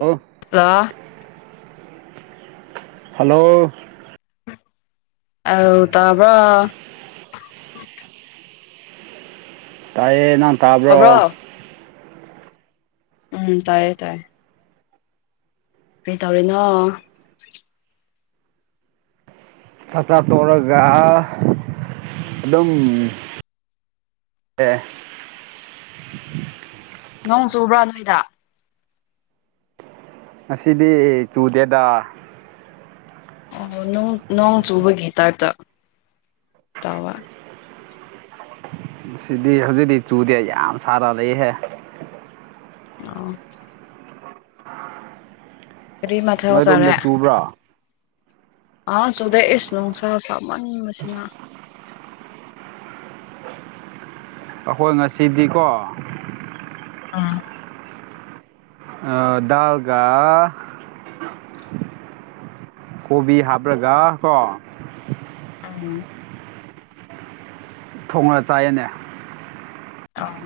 ꯂꯣ hello hello ꯑꯧ ꯇꯕ꯭ꯔꯥ ꯇꯥꯏꯌꯦ ꯅꯪ ꯇꯥꯕ꯭ꯔꯣ ꯎꯝ ꯇꯥꯏꯌꯦ ꯇꯥꯏꯌꯦ ꯀꯔꯤ ꯇꯧꯔꯤꯅꯣ ꯆꯥꯛ ꯆꯥ ꯇꯣꯛꯔꯒ ꯑꯗꯨꯝ ꯑꯦ ꯅꯣꯡ ꯆꯨꯕ꯭ꯔꯥ ꯅꯣꯏꯗ ꯉꯁꯤꯗꯤ ꯆꯨꯗꯦꯗ ꯑꯣ ꯅꯣꯡ ꯅꯣꯡ ꯆꯨꯕꯒꯤ ꯇꯥꯏꯞꯇ ꯇꯋꯥ ꯉꯁꯤꯗꯤ ꯍꯧꯖꯤꯛꯇꯤ ꯆꯨꯗꯦ ꯌꯥꯝ ꯁꯥꯔ ꯂꯩꯍꯦ ꯑꯣ ꯀꯔꯤ ꯃꯊꯦꯜ ꯅꯣꯏ ꯑꯗꯨꯝꯗ ꯆꯥꯔꯦ ꯆꯨꯕ꯭ꯔꯥ ꯑꯥ ꯆꯨꯗꯦ ꯏꯁ ꯅꯨꯡꯁꯥ ꯁꯥꯃꯟꯕꯁꯤꯅ ꯑꯈꯣꯏ ꯉꯁꯤꯗꯤꯀꯣ ꯎꯝ ꯑ ꯗꯥꯎꯒꯥ ꯀꯣꯕꯤ ꯍꯥꯞꯔꯒ ꯀꯣ ꯑꯪ ꯊꯣꯡꯔ ꯆꯥꯏꯌꯦꯅꯦ ꯆꯥꯎ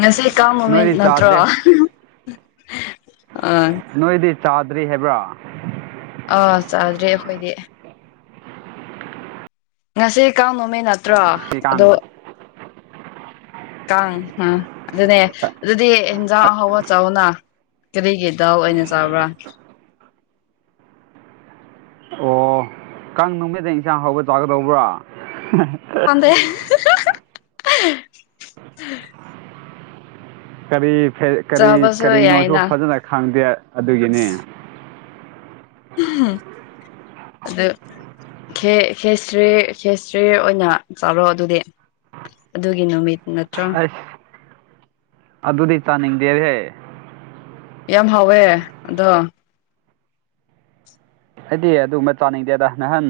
ꯉꯁꯤ ꯀꯥꯡ ꯅꯨꯃꯤꯠ ꯅꯣꯏꯗꯤ ꯅꯠꯇ꯭ꯔꯣ ꯆꯥꯗ꯭ꯔꯦ ꯑ ꯅꯣꯏꯗꯤ ꯆꯥꯗ꯭ꯔꯤ ꯍꯥꯏꯕ ꯑꯥ ꯆꯥꯗ꯭ꯔꯤ ꯑꯩꯈꯣꯏꯗꯤ ꯉꯁꯤ ꯀꯥꯡ ꯅꯨꯃꯤꯠ ꯅꯠꯇ꯭ꯔꯣ ꯀꯥꯡ ꯑꯗꯣ ꯀꯥꯡ ꯑ ꯑꯗꯨꯅꯦ ꯑꯗꯨꯗꯤ ꯏꯟꯖꯥꯡ ꯑꯍꯥꯎꯕ ꯆꯥꯎꯅꯥ ꯀꯔꯤꯒꯤ ꯗꯥꯜ ꯑꯣꯏꯅ ꯆꯥꯕ꯭ꯔꯥ ꯑꯣ ꯀꯥꯡ ꯅꯨꯃꯤꯠꯇ ꯏꯟꯁꯥꯡ ꯑꯍꯥꯎꯕ ꯆꯥꯒꯗꯧꯕ꯭ꯔꯥ ꯗꯦ ꯀꯔꯤ ꯐꯦ ꯀꯔꯤ ꯆꯥꯕꯁꯨ ꯀꯔꯤꯅꯣꯁꯨ ꯌꯥꯏꯅ ꯐꯖꯅ ꯈꯪꯗꯦ ꯑꯗꯨꯒꯤꯅꯦ ꯑꯗꯨ ꯈꯦ ꯈꯦꯆ꯭ꯔꯤ ꯈꯦꯆ꯭ꯔꯤ ꯑꯣꯏꯅ ꯆꯥꯔꯣ ꯑꯗꯨꯗꯤ ꯑꯗꯨꯒꯤ ꯅꯨꯃꯤꯠ ꯅꯠꯇ꯭ꯔꯣ ꯑꯩꯁ ꯑꯗꯨꯗꯤ ꯆꯥꯅꯤꯡꯗꯦꯍꯦ ꯌꯥꯝ ꯍꯥꯎꯋꯦ ꯑꯗꯣ ꯑꯩꯗꯤ ꯑꯗꯨꯝꯕ ꯆꯥꯅꯤꯡꯗꯦꯗ ꯅꯍꯥꯟ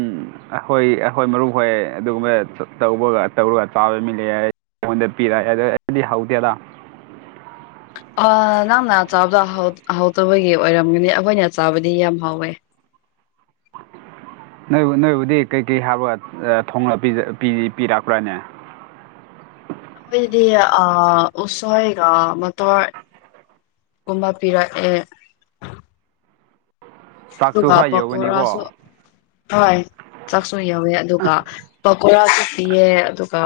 ꯑꯩꯈꯣꯏ ꯑꯩꯈꯣꯏ ꯃꯔꯨꯞ ꯍꯣꯏ ꯑꯗꯨꯒꯨꯝꯕ ꯇꯧꯕꯒ ꯇꯧꯔꯒ ꯆꯥꯕ ꯃꯤ ꯂꯩ ꯍꯥꯢ ꯑꯩꯉꯣꯟꯗ ꯄꯤꯔꯛꯑꯦ ꯑꯗꯣ ꯑꯩꯗꯤ ꯍꯧꯇꯦꯗꯥ ꯑ ꯅꯪꯅ ꯆꯥꯕꯗꯣ ꯍꯥꯎ ꯍꯥꯎꯇꯕꯒꯤ ꯑꯣꯏꯔꯝꯒꯅꯤ ꯑꯩꯈꯣꯏꯅ ꯆꯥꯕꯗꯤ ꯌꯥꯝ ꯍꯥꯎꯋꯦ ꯅꯣꯏꯕꯨ ꯅꯣꯏꯕꯨꯗꯤ ꯀꯩꯀꯩ ꯍꯥꯞꯔꯒ ꯑ ꯊꯣꯡꯂ ꯄꯤꯖ ꯄꯤ ꯄꯤꯔꯛꯄ꯭ꯔꯥꯅꯦ ꯈꯣꯏꯗꯤ ꯑ ꯎꯁꯣꯢꯒ ꯃꯇꯣꯔ ꯀꯨꯝꯕ ꯄꯤꯔꯛꯑꯦ ꯆꯥꯛꯁꯨ ꯑꯗꯨꯒ ꯈꯔ ꯌꯧꯒꯅꯤꯀꯣ ꯄꯀꯣꯔꯥꯁꯨ ꯍꯣꯏ ꯆꯥꯛꯁꯨ ꯌꯧꯋꯦ ꯑꯗꯨꯒ ꯄꯀꯣꯔꯥꯁꯨ ꯄꯤꯌꯦ ꯑꯗꯨꯒ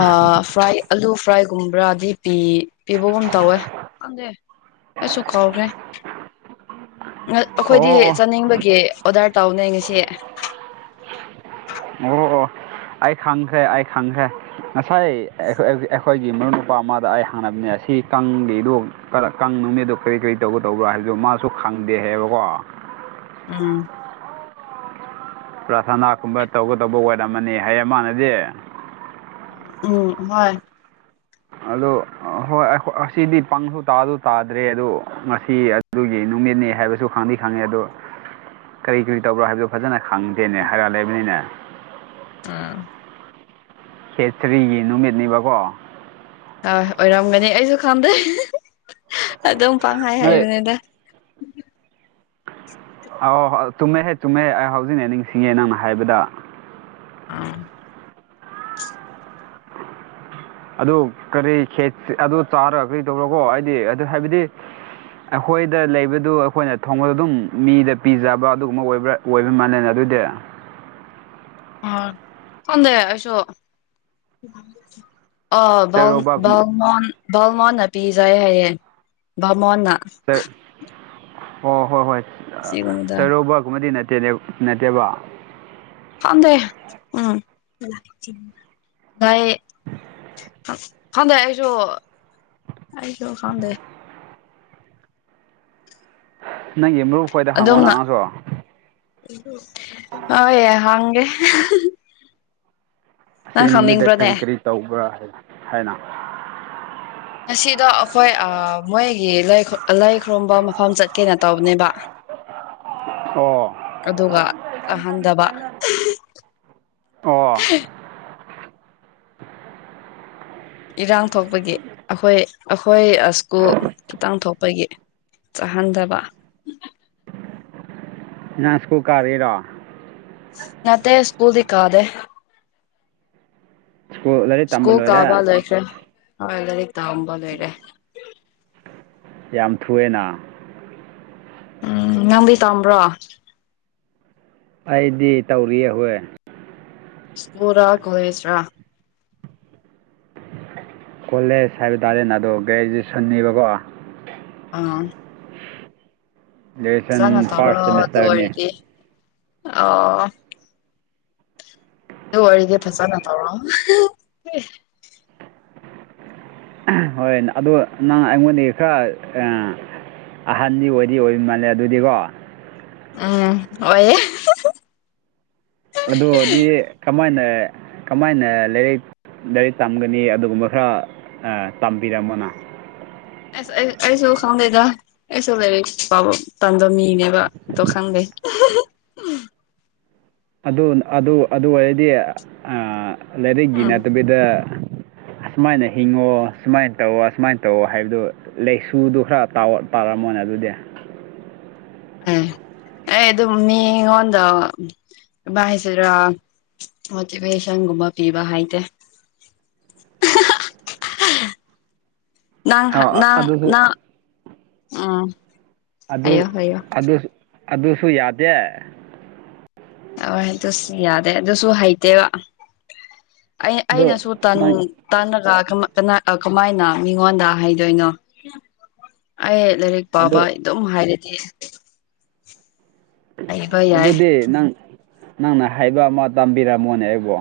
ꯑ ꯐ꯭ꯔꯥꯏ ꯑꯥꯂꯨ ꯐ꯭ꯔꯥꯏꯒꯨꯝꯕ꯭ꯔꯥꯗꯤ ꯄꯤ ꯄꯤꯕꯒꯨꯝ ꯇꯧꯋꯦ ꯈꯪꯗꯦ ꯑꯩꯁꯨ ꯀꯥꯎꯈ꯭ꯔꯦ ꯅꯠ ꯑꯣ ꯑꯩꯈꯣꯏꯗꯤ ꯑꯣ ꯆꯥꯅꯤꯡꯕꯒꯤ ꯑꯣꯗꯔ ꯇꯧꯕꯅꯦ ꯉꯁꯤ ꯉꯧꯔꯣꯑꯣ ꯑꯩꯥ ꯈꯪꯈ꯭ꯔꯦ ꯑꯩꯥ ꯈꯪꯈ꯭ꯔꯦ ꯉꯁꯥꯏ ꯑꯩꯈꯣꯏ ꯑꯧꯖꯤ ꯑꯩꯈꯣꯏꯒꯤ ꯃꯔꯨꯞ ꯅꯨꯄꯥ ꯑꯃꯗ ꯑꯩ ꯍꯪꯅꯕꯅꯦ ꯑꯁꯤ ꯀꯥꯡꯒꯤꯗꯣ ꯀꯔ ꯀꯥꯡ ꯅꯨꯃꯤꯠꯗꯣ ꯀꯔꯤ ꯀꯔꯤ ꯇꯧꯒꯗꯧꯕ꯭ꯔꯥ ꯍꯥꯏꯕꯖꯨ ꯃꯥꯁꯨ ꯈꯪꯗꯦ ꯍꯩꯌꯦꯕꯀꯣ ꯎꯝ ꯄ꯭ꯔꯥꯊꯅꯥꯒꯨꯝꯕ ꯇꯧꯒꯗꯧꯕ ꯑꯣꯢꯔꯝꯃꯅꯤ ꯍꯥꯏꯌꯦ ꯃꯥꯥꯟꯅꯗꯤ ꯎꯝ ꯍꯣꯏ ꯑꯗꯨ ꯍꯣꯏ ꯑꯩꯈꯣ ꯑꯁꯤꯗꯤ ꯄꯪꯁꯨ ꯇꯥꯁꯨ ꯇꯥꯗ꯭ꯔꯦ ꯑꯗꯨ ꯉꯁꯤ ꯑꯗꯨꯒꯤ ꯅꯨꯃꯤꯠꯅꯤ ꯍꯥꯏꯕꯁꯨ ꯈꯪꯗꯤ ꯈꯪꯉꯦ ꯑꯗꯣ ꯀꯔꯤ ꯀꯔꯤ ꯇꯧꯕ꯭ꯔꯥ ꯍꯥꯏꯕꯗꯣ ꯐꯖꯅ ꯈꯪꯗꯦꯅꯦ ꯍꯥꯏꯔ ꯂꯩꯕꯅꯤꯅꯦ ꯑꯥ ꯈꯦꯆ꯭ꯔꯤꯒꯤ ꯅꯨꯃꯤꯠꯅꯦꯕꯀꯣ ꯑ ꯑꯣꯏꯔꯝꯒꯅꯤ ꯑꯩꯁꯨ ꯈꯪꯗꯦ ꯑꯗꯨꯝ ꯄꯥꯡꯍꯥꯏ ꯅꯣꯏ ꯍꯥꯏꯕꯅꯤꯗ ꯑꯧ ꯍꯣ ꯑ ꯆꯨꯝꯃꯦꯍꯦ ꯆꯨꯝꯃꯦꯍꯦ ꯑꯩ ꯍꯧꯖꯤꯛꯅ ꯅꯤꯡꯁꯤꯡꯉꯦ ꯅꯪꯅ ꯍꯥꯏꯕꯗ ꯑꯥ ꯑꯗꯨ ꯀꯔꯤ ꯈꯦꯆ ꯑꯗꯨ ꯆꯥꯔ ꯀꯔꯤ ꯇꯧꯔꯀꯣ ꯍꯥꯏꯗꯤ ꯑꯗꯨ ꯍꯥꯏꯕꯗꯤ ꯑꯩꯈꯣꯏꯗ ꯂꯩꯕꯗꯨ ꯑꯩꯈꯣꯏꯅ ꯊꯣꯡꯕꯗ ꯑꯗꯨꯝ ꯃꯤꯗ ꯄꯤꯖꯕ ꯑꯗꯨꯒꯨꯝꯕ ꯑꯣꯏꯕ꯭ꯔꯥ ꯑꯣꯏꯕ ꯃꯜꯂꯦꯅ ꯑꯗꯨꯗꯤ ꯑꯣ ꯐꯣꯟꯗꯦ ꯑꯩꯁꯨ ꯑꯥ ꯕꯝ ꯆꯩꯔꯥꯎꯕꯒꯨꯝꯕ ꯕꯝꯃꯣꯟ ꯕꯃꯣꯟꯅ ꯄꯤꯖꯩ ꯍꯥꯏꯌꯦ ꯕꯃꯣꯟꯅ ꯑꯣ ꯍꯣꯏ ꯍꯣꯏ ꯑꯥ ꯁꯤꯒꯨꯝꯕꯗ ꯆꯩꯔꯕꯒꯨꯝꯕꯗꯤ ꯅꯠꯇꯦꯅꯦ ꯅꯠꯇꯦꯕ ꯈꯪꯗꯦ ꯎꯝ ꯇꯥꯏꯌꯦ ꯈꯪꯗꯦ ꯑꯩꯁꯨ ꯑꯩꯁꯨ ꯈꯪꯗꯦ ꯅꯪꯒꯤ ꯃꯨꯛ ꯑꯗꯨꯝꯅ ꯇꯥꯏꯌꯦ ꯍꯪꯒꯦ ꯁꯦ ꯅꯪ ꯅꯨꯃꯤꯠꯗ ꯈꯪꯅꯤꯡꯕ꯭ꯔꯅꯦ ꯀꯔꯤ ꯀꯔꯤ ꯇꯧꯕ꯭ꯔꯥ ꯍꯥꯏꯅ ꯉꯁꯤꯗꯣ ꯑꯩꯈꯣꯏ ꯑꯥ ꯃꯣꯏꯒꯤ ꯂꯥꯏ ꯂꯥꯏ ꯈꯨꯔꯨꯝꯕ ꯃꯐꯝ ꯆꯠꯀꯦꯅ ꯇꯧꯕꯅꯦꯕ [inaudible] ꯑꯣ ꯑꯗꯨꯒ ꯆꯥꯍꯟꯗꯕ ꯑꯣ ꯏꯔꯥꯡ ꯊꯣꯛꯄꯒꯤ ꯑꯩꯈꯣꯏ ꯑꯩꯈꯣꯏ ꯁ꯭ꯀꯨꯜ ꯈꯤꯇꯪ ꯊꯣꯛꯄꯒꯤ ꯆꯥꯍꯟꯗꯕ ꯅꯪ ꯁ꯭ꯀꯨꯜ ꯀꯥꯔꯤꯔꯣ ꯅꯠꯇꯦ ꯁ꯭ꯀꯨꯜꯗꯤ ꯀꯥꯗꯦ ꯁ꯭ꯀꯨꯜ ꯂꯥꯏꯔꯤꯛ ꯇꯝꯕ ꯁ꯭ꯀꯣꯜ ꯂꯣꯏꯔꯦ ꯀꯥꯕ ꯂꯣꯏꯈ꯭ꯔꯦ ꯍꯣꯏ ꯂꯥꯏꯔꯤꯛ ꯇꯝꯕ ꯂꯣꯏꯔꯦ ꯌꯥꯝ ꯊꯨꯑꯦꯅ ꯎꯝ ꯅꯪꯗꯤ ꯇꯝꯕ꯭ꯔꯣ ꯑꯩꯗꯤ ꯇꯧꯔꯤꯌꯦ ꯑꯣꯏ ꯁ꯭ꯀꯨꯜꯔ ꯀꯣꯂꯦꯁꯔꯥ ꯀꯣꯂꯦꯖ ꯍꯥꯏꯕ ꯇꯥꯔꯦꯅꯦ ꯑꯗꯣ ꯒ꯭ꯔꯦꯖꯨꯑꯦꯁꯟꯅꯤꯕꯀꯣ ꯑꯥ ꯐꯖꯥꯅ ꯒ꯭ꯔꯦꯖꯨꯑꯦꯁꯟ ꯇꯧꯔꯣ ꯐꯥꯔꯁ ꯑꯗꯨ ꯁꯦꯃꯤꯁꯇꯔꯅꯦ ꯑꯣꯏꯔꯗꯤ ꯑꯣ ꯑꯗꯨ ꯑꯣꯏꯔꯗꯤ ꯐꯖꯅ ꯇꯧꯔꯣ ꯍꯣꯏ ꯑꯗꯣ ꯅꯪ ꯑꯩꯉꯣꯟꯗꯒꯤ ꯈꯔ ꯑꯥ ꯑꯍꯟꯗꯤ ꯑꯣꯏꯗꯤ ꯑꯣꯏ ꯃꯥꯜꯂꯦ ꯑꯗꯨꯗꯤꯀꯣ ꯎꯝ ꯑꯣꯏꯌꯦ ꯑꯗꯨ ꯑꯣꯏꯗꯤ ꯀꯃꯥꯏꯅ ꯀꯃꯥꯏꯅ ꯂꯥꯏꯔꯤꯛ ꯂꯥꯏꯔꯤꯛ ꯇꯝꯒꯅꯤ ꯑꯗꯨꯒꯨꯝꯕ ꯈꯔ ꯑꯥ ꯇꯝꯕꯤꯔꯝꯃꯣꯅ ꯑꯁ ꯑꯩ ꯑꯩꯁꯨ ꯈꯪꯗꯦꯗ ꯑꯩꯁꯨ ꯂꯥꯏꯔꯤꯛ ꯄꯥꯕ ꯇꯟꯕ ꯃꯤꯅꯦꯕ ꯑꯗꯣ ꯈꯣꯗꯦ ꯑꯗꯨ ꯑꯗꯨ ꯑꯗꯨ ꯑꯣꯏꯔꯗꯤ ꯑꯥ ꯂꯥꯏꯔꯤꯛꯒꯤ ꯎꯝ ꯅꯠꯇꯕꯤꯗ ꯑꯁꯨꯃꯥꯏꯅ ꯍꯤꯡꯉꯣ ꯁꯨꯃꯥꯏꯅ ꯇꯧꯋꯣ ꯑꯁꯨꯃꯥꯏꯅ ꯇꯧꯋꯣ ꯍꯥꯏꯕꯗꯨ ꯂꯩꯁꯨꯗꯨ ꯈꯔ ꯇꯥꯑꯣ ꯇꯥꯔꯝꯃꯣꯅꯦ ꯑꯗꯨꯗꯤ ꯎꯝ ꯑꯩ ꯑꯗꯨꯝ ꯃꯤꯉꯣꯟꯗ ꯀꯃꯥꯏ ꯍꯥꯏꯁꯤꯔꯥ ꯃꯣꯇꯤꯕꯦꯁꯟꯒꯨꯝꯕ ꯄꯤꯕ ꯍꯩꯇꯦ ꯅꯪ ꯍ ꯑꯥ ꯅꯪ ꯑꯗꯨꯁꯨ ꯅꯪ ꯎꯝ ꯑꯗꯨ ꯍꯥꯏꯌꯣ ꯍꯥꯏꯌꯣ ꯑꯗꯨ ꯑꯗꯨꯁꯨ ꯌꯥꯗꯦ ꯍꯣꯏ ꯑꯗꯨꯁꯨ ꯌꯥꯗꯦ ꯑꯗꯨꯁꯨ ꯍꯩꯇꯦꯕ ꯑꯩ ꯑꯗꯨ ꯑꯩꯅꯁꯨ ꯇꯟ ꯅꯪ ꯇꯟꯔꯒ ꯀꯃꯥꯏ ꯀꯅꯥ ꯑ ꯀꯃꯥꯏꯅ ꯃꯤꯉꯣꯟꯗ ꯍꯥꯏꯗꯣꯏꯅꯣ ꯑꯩ ꯂꯥꯏꯔꯤꯛ ꯄꯥꯕ ꯑꯗꯨ ꯑꯗꯨꯝ ꯍꯥꯏꯔꯗꯤꯁ ꯌꯥꯏ ꯑꯗꯨꯗꯤ ꯅꯪ ꯅꯪꯅ ꯍꯥꯏꯕ ꯑꯃ ꯇꯝꯕꯤꯔꯝꯃꯣꯅꯦ ꯑꯩꯕꯨ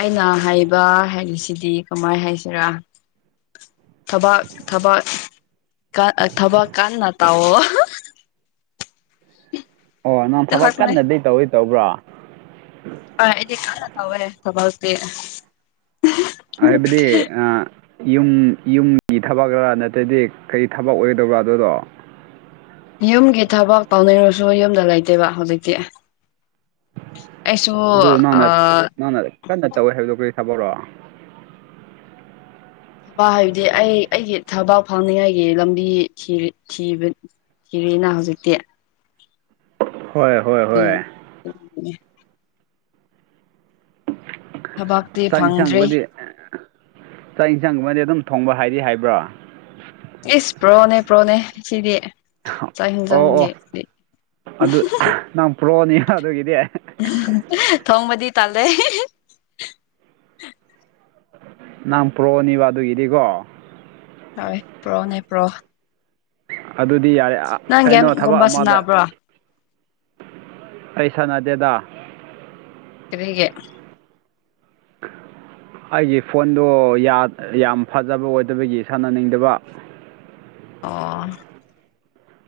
ꯑꯩꯅ ꯍꯩꯕ ꯍꯥꯏꯔꯤꯁꯤꯗꯤ ꯀꯃꯥꯏ ꯍꯥꯏꯁꯤꯔꯥ ꯊꯕꯛ ꯊꯕꯛ ꯀ ꯊꯕꯛ ꯀꯟꯅ ꯇꯧꯑꯣ ꯑꯣ ꯅꯪ ꯑꯗꯨ ꯊꯕꯛ ꯈꯛꯇꯅꯦ ꯀꯟꯅꯗꯤ ꯇꯧꯗꯤ ꯇꯧꯕ꯭ꯔꯣ ꯍꯣꯏ ꯑꯩꯗꯤ ꯀꯥꯟꯅ ꯇꯧꯋꯦ ꯊꯕꯛꯇꯤ ꯍꯥꯏꯕꯗꯤ ꯑꯥ ꯌꯨꯝ ꯌꯨꯝꯒꯤ ꯊꯕꯛꯔꯥ ꯅꯠꯇꯗꯤ ꯀꯩ ꯊꯕꯛ ꯑꯣꯏꯗꯧꯕꯥ ꯑꯗꯨꯗꯣ ꯌꯨꯝꯒꯤ ꯊꯕꯛ ꯇꯧꯅꯤꯡꯔꯁꯨ ꯌꯨꯝꯗ ꯂꯩꯇꯦꯕ ꯍꯧꯖꯤꯛꯇꯤ ꯑꯩꯁꯨ ꯑꯗꯨ ꯑ ꯅꯪꯅ ꯅꯪꯅ ꯀꯟꯅ ꯇꯧꯋꯦ ꯍꯥꯏꯕꯗꯣ ꯀ꯭ꯔꯤ ꯊꯕꯛꯔꯣ ꯊꯕꯥꯛ ꯍꯥꯏꯕꯗꯤ ꯑꯩ ꯑꯩꯒꯤ ꯊꯕꯥꯛ ꯐꯪꯅꯤꯡꯉꯥꯏꯒꯤ ꯂꯝꯕꯤ ꯊꯤ ꯊꯤꯕꯅꯤ ꯀꯔꯤꯅ ꯍꯧꯖꯤꯛꯇꯤ ꯍꯣꯏ ꯍꯣꯏ ꯑꯗꯨ ꯍꯣꯏ ꯊꯕꯥꯛ ꯆꯥꯛ ꯌꯦꯟꯁꯥꯡꯒꯨꯝꯃꯗꯤ ꯆꯥꯛ ꯌꯦꯟꯁꯥꯡꯒꯨꯝꯃꯗꯤ ꯑꯗꯨꯝ ꯊꯣꯡꯕ ꯍꯥꯏꯗꯤ ꯍꯥꯏꯕ꯭ꯔꯣ ꯏꯁ ꯄꯨ꯭ꯔꯣꯅꯦ ꯄꯨ꯭ꯔꯣꯅꯦ ꯁꯤꯗꯤ ꯆꯛ ꯑꯣ ꯑꯣ ꯍꯤꯡꯖꯡꯒꯤꯗꯤ ꯑꯗꯨ ꯅꯪ ꯄ꯭ꯔꯣꯅꯤ ꯑꯗꯨꯒꯤꯗꯤ ꯊꯣꯡꯕꯗꯤ ꯇꯥꯜꯂꯦ ꯅꯪ ꯄ꯭ꯔꯣꯅꯤꯕ ꯑꯗꯨꯒꯤꯗꯤꯀꯣ ꯍꯣꯏ ꯄ꯭ꯔꯣꯅꯦ ꯄ꯭ꯔꯣ ꯑꯗꯨꯗꯤ ꯌꯥꯔꯦ ꯑ ꯅꯪ ꯀꯩꯅꯣ ꯊꯕꯛ ꯒꯦꯝꯒꯨꯝꯕ ꯑꯃꯗ ꯁꯥꯟꯅꯕ꯭ꯔꯣ ꯑꯩ ꯁꯥꯅꯗꯦꯗꯥ ꯀ꯭ꯔꯤꯒꯤ ꯑꯩꯒꯤ ꯐꯣꯟꯗꯣ ꯌꯥꯝ ꯌꯥꯝ ꯐꯖꯕ ꯑꯣꯏꯗꯕꯒꯤ ꯁꯥꯟꯅꯅꯤꯡꯗꯕ ꯑꯣ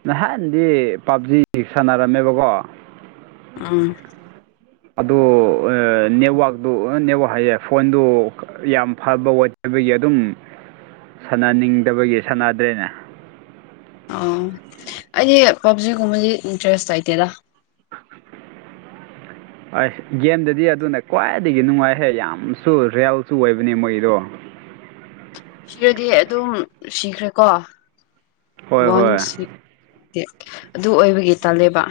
ꯅꯍꯥꯟꯗꯤ ꯄꯞꯖꯤ ꯁꯥꯟꯅꯔꯝꯃꯦꯕꯀꯣ ꯎꯝ ꯑꯗꯨ ꯑ ꯅꯦꯠꯋꯥꯛꯇꯨ ꯅꯦꯠꯋꯥꯛ ꯍꯥꯏꯌꯦꯏ ꯐꯣꯟꯗꯨ ꯌꯥꯝ ꯐꯕ ꯋꯣꯢ ꯍꯥꯏꯕꯒꯤ ꯑꯗꯨꯝ ꯁꯥꯟꯅꯅꯤꯡꯗꯕꯒꯤ ꯁꯥꯟꯅꯗ꯭ꯔꯦꯅꯦ ꯑꯣ ꯑꯩꯗꯤ ꯄꯞꯖꯤ ꯒꯨꯝꯕꯒꯤ ꯏꯟꯇ꯭ꯔꯦꯁ ꯂꯩꯇꯦꯗ ꯑꯁ ꯒꯦꯝꯗꯗꯤ ꯑꯗꯨꯅ ꯈ꯭ꯋꯥꯏꯗꯒꯤ ꯅꯨꯡꯉꯥꯏꯍꯦ ꯌꯥꯝꯁꯨ ꯔꯤꯌꯦꯜꯁꯨ ꯑꯣꯏꯕꯅꯦ ꯃꯣꯏꯗꯣ ꯁꯤꯔꯗꯤ ꯑꯗꯨꯝ ꯁꯤꯈ꯭ꯔꯦꯀꯣ ꯍꯣꯏ ꯋꯥꯟ ꯍꯣꯏ ꯁꯤ ꯑꯗꯨ ꯑꯣꯏꯕꯒꯤ ꯇꯥꯜꯂꯦꯕ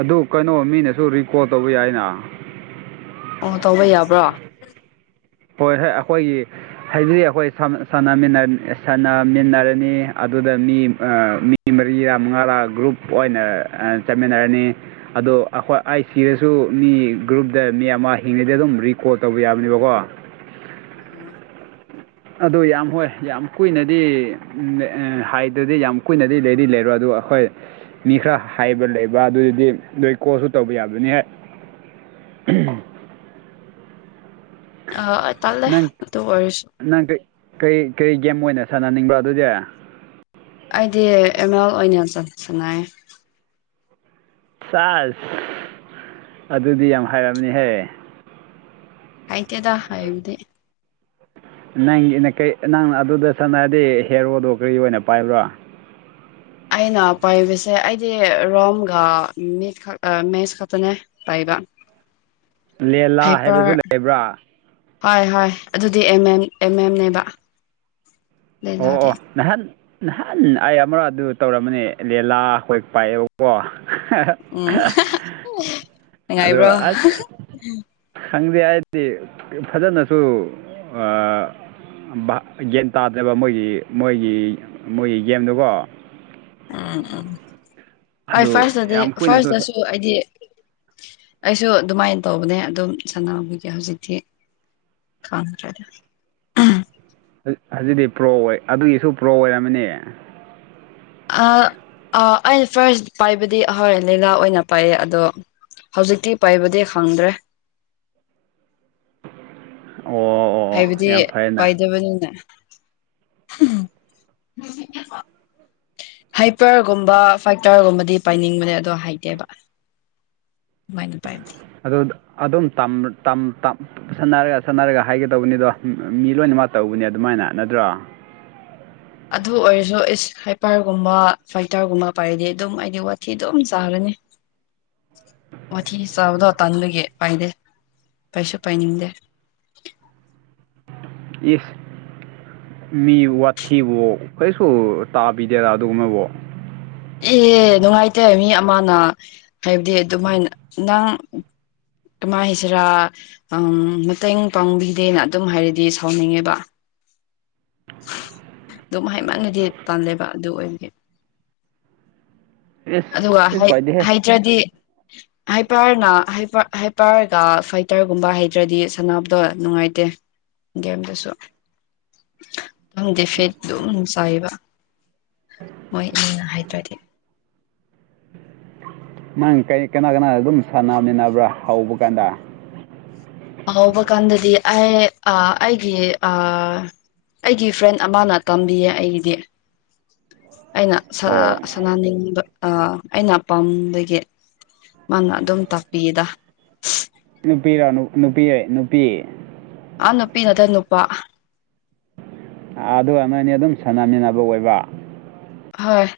ꯑꯗꯨ ꯀꯩꯅꯣ ꯃꯤꯅꯁꯨ ꯔꯤꯀꯣꯜ ꯇꯧꯕ ꯌꯥꯏꯅ ꯑꯣ ꯇꯧꯕ ꯌꯥꯕ꯭ꯔꯣ ꯍꯣꯏ ꯑꯦ ꯑꯈꯣꯏꯒꯤ ꯍꯥꯏꯗꯤ ꯑꯈꯣꯏ ꯁꯥꯟꯅꯁꯥꯟꯅꯃꯤꯟꯅ ꯁꯥꯟꯅꯃꯤꯟꯅꯔꯅꯤ ꯑꯗꯨꯗ ꯃꯤ ꯑ ꯃꯤ ꯃꯤ ꯃꯔꯤꯔꯥ ꯃꯉꯥꯔꯥ ꯒ꯭ꯔꯨꯞ ꯑꯣꯏꯅ ꯑ ꯆꯠꯃꯤꯟꯅꯔꯅꯤ ꯑꯗꯣ ꯑꯈꯣꯏ ꯑꯥꯏ ꯁꯤꯔꯁꯨ ꯃꯤ ꯒ꯭ꯔꯨꯞꯇ ꯃꯤ ꯑꯃ ꯍꯤꯡꯉꯩꯗ ꯑꯗꯨꯝ ꯔꯤꯀꯣꯠ ꯇꯧꯕ ꯌꯥꯕꯅꯦꯕꯀꯣ ꯑꯗꯨ ꯌꯥꯝ ꯍꯣꯏ ꯌꯥꯝ ꯀꯨꯏꯅꯗꯤ ꯎꯝ ꯑ ꯍꯥꯏꯗꯗꯤ ꯌꯥꯝ ꯀꯨꯏꯅꯗꯤ ꯂꯩꯗꯤ ꯂꯩꯔꯣ ꯑꯗꯨ ꯑꯩꯈꯣꯏ ꯃꯤ ꯈꯔ ꯍꯥꯏꯕ ꯂꯩꯕ ꯑꯗꯨꯗꯨꯗꯤ ꯅꯣꯏ ꯀꯣꯁꯨ ꯇꯧꯕ ꯌꯥꯕꯅꯤ [unintelligible] ꯑ ꯑ ꯇꯜꯂꯦ ꯅꯪ ꯑꯗꯨꯑꯣꯢꯔꯁꯨ ꯅꯪ ꯀꯔꯤ ꯀꯔꯤ ꯒꯦꯝ ꯑꯣꯏꯅ ꯁꯥꯟꯅꯅꯤꯡꯕ꯭ꯔꯣ ꯑꯗꯨꯗꯤ ꯑꯩꯗꯤ ꯑꯦꯝ ꯑꯦꯜ ꯑꯣꯏꯅ ꯆꯠ ꯁꯅꯥꯢ ꯆꯥꯁ ꯑꯗꯨꯗꯤ ꯌꯥꯝ ꯍꯥꯏꯔꯝꯅꯤꯍꯦ ꯍꯩꯇꯦꯗ ꯍꯩꯞꯗꯤ ꯅꯪꯒꯤꯅ ꯀꯩ ꯅꯪ ꯑꯗꯨꯗ ꯁꯥꯟꯅꯔꯗꯤ ꯍꯦꯔꯣꯗꯣ ꯀꯔꯤ ꯑꯣꯏꯅ ꯄꯥꯏꯕ꯭ꯔ ꯑꯩꯅ ꯄꯥꯏꯕꯁꯦ ꯑꯩꯗꯤ ꯔꯣꯝꯒ ꯃꯤꯠ ꯈꯛꯇ ꯃꯦꯁ ꯈꯛꯇꯅꯦ ꯄꯥꯏꯕ ꯂꯦꯂꯥ ꯍꯥꯏꯄꯔ ꯍꯥꯏꯕꯗꯨ ꯂꯩꯕ꯭ꯔ ꯍꯣꯏ ꯍꯣꯏ ꯑꯗꯨꯗꯤ ꯑꯦꯝ ꯑꯦꯝ ꯑꯦꯝ ꯑꯦꯝꯅꯦꯕ ꯑꯣ ꯂꯤꯂꯥꯗꯤ ꯑꯣ ꯅꯍꯥꯟ ꯅꯍꯥꯟ ꯑꯩ ꯑꯃꯔꯛ ꯑꯗꯨ ꯇꯧꯔꯝꯕꯅꯤ ꯂꯦꯂꯥ ꯍꯣꯏ ꯄꯥꯏꯑꯦꯕꯀꯣ ꯎꯝ [unintelligible] [unintelligible] ꯑꯗꯣ ꯅꯨꯡꯉꯥꯏꯕ꯭ꯔꯣ ꯑꯁ ꯈꯪꯗꯦ ꯑꯩꯗꯤ ꯐꯖꯅꯁꯨ ꯑ ꯚꯥꯕ ꯌꯥꯟ ꯇꯥꯗꯦꯕ ꯃꯣꯏꯒꯤ ꯃꯣꯏꯒꯤ ꯃꯣꯏꯒꯤ ꯒꯦꯝꯗꯨꯀꯣ [unintelligible] ꯑꯗꯨ ꯌꯥꯝ ꯀꯨꯏꯅꯁꯨ ꯐꯥꯔꯁꯇꯁꯨ ꯑꯩꯗꯤ ꯑꯩꯁꯨ ꯑꯗꯨꯝꯃꯥꯏꯟ ꯇꯧꯕꯅꯦ ꯑꯗꯨꯝ ꯁꯥꯟꯅꯕꯒꯤ ꯍꯧꯖꯤꯛꯇꯤ ꯈꯪꯈ꯭ꯔꯦꯗ [unintelligible] ꯍꯧꯖꯤꯗꯤ ꯄ꯭ꯔꯣ ꯑꯣꯏ ꯑꯗꯨꯒꯤꯁꯨ ꯄ꯭ꯔꯣ ꯑꯣꯏꯔꯝꯃꯅꯤ ꯑꯥ ꯑꯥ ꯑꯩ ꯐꯥꯔꯁ ꯄꯥꯏꯕꯗꯤ ꯑꯩꯍꯣꯏ ꯂꯦꯂꯥ ꯑꯣꯏꯅ ꯄꯥꯏꯌꯦ ꯑꯗꯣ ꯍꯧꯖꯤꯛꯇꯤ ꯄꯥꯏꯕꯗꯤ ꯐꯪꯗ꯭ꯔꯦ ꯑꯣ ꯑꯣ ꯍꯥꯏꯕꯗꯤ ꯌꯥꯝ ꯐꯩꯅ ꯄꯥꯏꯗꯕꯅꯤꯅ [unintelligible] [inaudible] ꯍꯥꯏꯄꯔꯒꯨꯝꯕ ꯐꯥꯏꯇꯔꯒꯨꯝꯕꯗꯤ ꯄꯥꯏꯅꯤꯡꯕꯅꯦ ꯑꯗꯣ ꯍꯩꯇꯦꯕ [unintelligible] ꯄꯥꯏꯞꯗꯤ ꯑꯗꯨ ꯑꯗꯨꯝ ꯇꯝ ꯇꯝ ꯇꯝ ꯁꯥꯟꯅꯔꯒ ꯁꯥꯟꯅꯔꯒ ꯍꯩꯒꯗꯧꯕꯅꯦꯗꫭ ꯃꯤ ꯂꯣꯏꯅꯃꯛ ꯇꯧꯕꯅꯤ ꯑꯗꯨꯝꯃꯥꯏꯅ ꯅꯠꯇ꯭ꯔꯣ ꯑꯗꯨ ꯑꯣꯏꯔꯁꯨ ꯏꯁ ꯍꯥꯏꯄꯔꯒꯨꯝꯕ ꯐꯥꯏꯇꯔꯒꯨꯝꯕ ꯄꯥꯏꯔꯗꯤ ꯑꯗꯨꯝ ꯑꯩꯗꯤ ꯋꯥꯊꯤ ꯑꯗꯨꯝ ꯆꯥꯒꯅꯤ ꯋꯥꯊꯤ ꯆꯥꯕꯗꯣ ꯇꯟꯕꯒꯤ ꯄꯥꯏꯗꯦ ꯄꯥꯏꯁꯨ ꯄꯥꯏꯅꯤꯡꯗꯦ ꯏꯞ ꯃꯤ ꯋꯥꯊꯤꯕꯨ ꯀꯩꯁꯨ ꯇꯥꯕꯤꯗꯦꯔ ꯑꯗꯨꯒꯨꯝꯕꯕꯨ ꯑꯦ ꯅꯨꯡꯉꯥꯏꯇꯦ ꯃꯤ ꯑꯃꯅ ꯍꯥꯏꯞꯗꯤ ꯑꯗꯨꯝꯃꯥꯏꯅ ꯅꯪ ꯀꯃꯥꯏ ꯍꯥꯏꯁꯤꯔ ꯑꯪ ꯃꯇꯦꯡ ꯄꯥꯡꯕꯤꯗꯦꯅ ꯑꯗꯨꯝ ꯍꯥꯏꯔꯗꯤ ꯁꯥꯎꯅꯤꯡꯉꯦꯕ ꯗꯨꯝ ꯍꯥꯏꯃꯟꯂꯗꯤ ꯇꯜꯂꯦꯕ ꯑꯗꯨ ꯑꯣꯏꯕꯒꯤ ꯏꯁ ꯑꯗꯨꯒ ꯀꯩꯁꯨ ꯍꯩ ꯀꯥꯏꯗꯦꯍꯦ ꯍꯩꯇ꯭ꯔꯗꯤ ꯍꯥꯏꯄꯔꯅ ꯍꯥꯏꯄꯔ ꯍꯥꯏꯄꯔꯒ ꯐꯥꯏꯇꯔꯒꯨꯝꯕ ꯍꯩꯇ꯭ꯔꯗꯤ ꯁꯥꯟꯅꯕꯗꯣ ꯅꯨꯡꯉꯥꯏꯇꯦ ꯒꯦꯝꯗꯨꯁꯨ [unintelligible] ꯗꯤꯐꯤꯠ ꯑꯗꯨꯝ ꯆꯥꯏꯕ ꯃꫭꯏ ꯑꯅꯤꯅ ꯍꯩꯇ꯭ꯔꯗꯤ ꯅꯪ ꯀꯔꯤ ꯀꯅꯥ ꯀꯅꯥ ꯑꯗꯨꯝ ꯁꯥꯟꯅꯃꯤꯟꯅꯕ꯭ꯔ ꯍꯧꯕ ꯀꯥꯟꯗ ꯍꯧꯕ ꯀꯥꯟꯗꯗꯤ ꯑꯩ ꯑꯥ ꯑꯩꯒꯤ ꯑꯥ ꯑꯩꯒꯤ ꯐ꯭ꯔꯦꯟ ꯑꯃꯅ ꯇꯝꯕꯤꯌꯦ ꯑꯩꯒꯤꯗꯤ ꯑꯩꯅ ꯁꯥ ꯑꯣ ꯁꯥꯅꯅꯤꯡꯕ ꯑꯥ ꯑꯩꯅ ꯄꯥꯝꯕꯒꯤ ꯃꯥꯅ ꯑꯗꯨꯝ ꯇꯥꯛꯄꯤꯌꯦꯗ ꯅꯨꯄꯤꯔꯣ ꯅꯨꯄꯤ ꯅꯨꯄꯤ ꯑꯥ ꯅꯨꯄꯤ ꯅꯠꯇꯦ ꯅꯨꯄꯥ ꯑꯥ ꯑꯗꯨꯒ ꯅꯣꯏꯅꯤ ꯑꯗꯨꯝ ꯁꯥꯟꯅꯃꯤꯟꯅꯕ ꯑꯣꯏꯕ ꯍꯣꯏ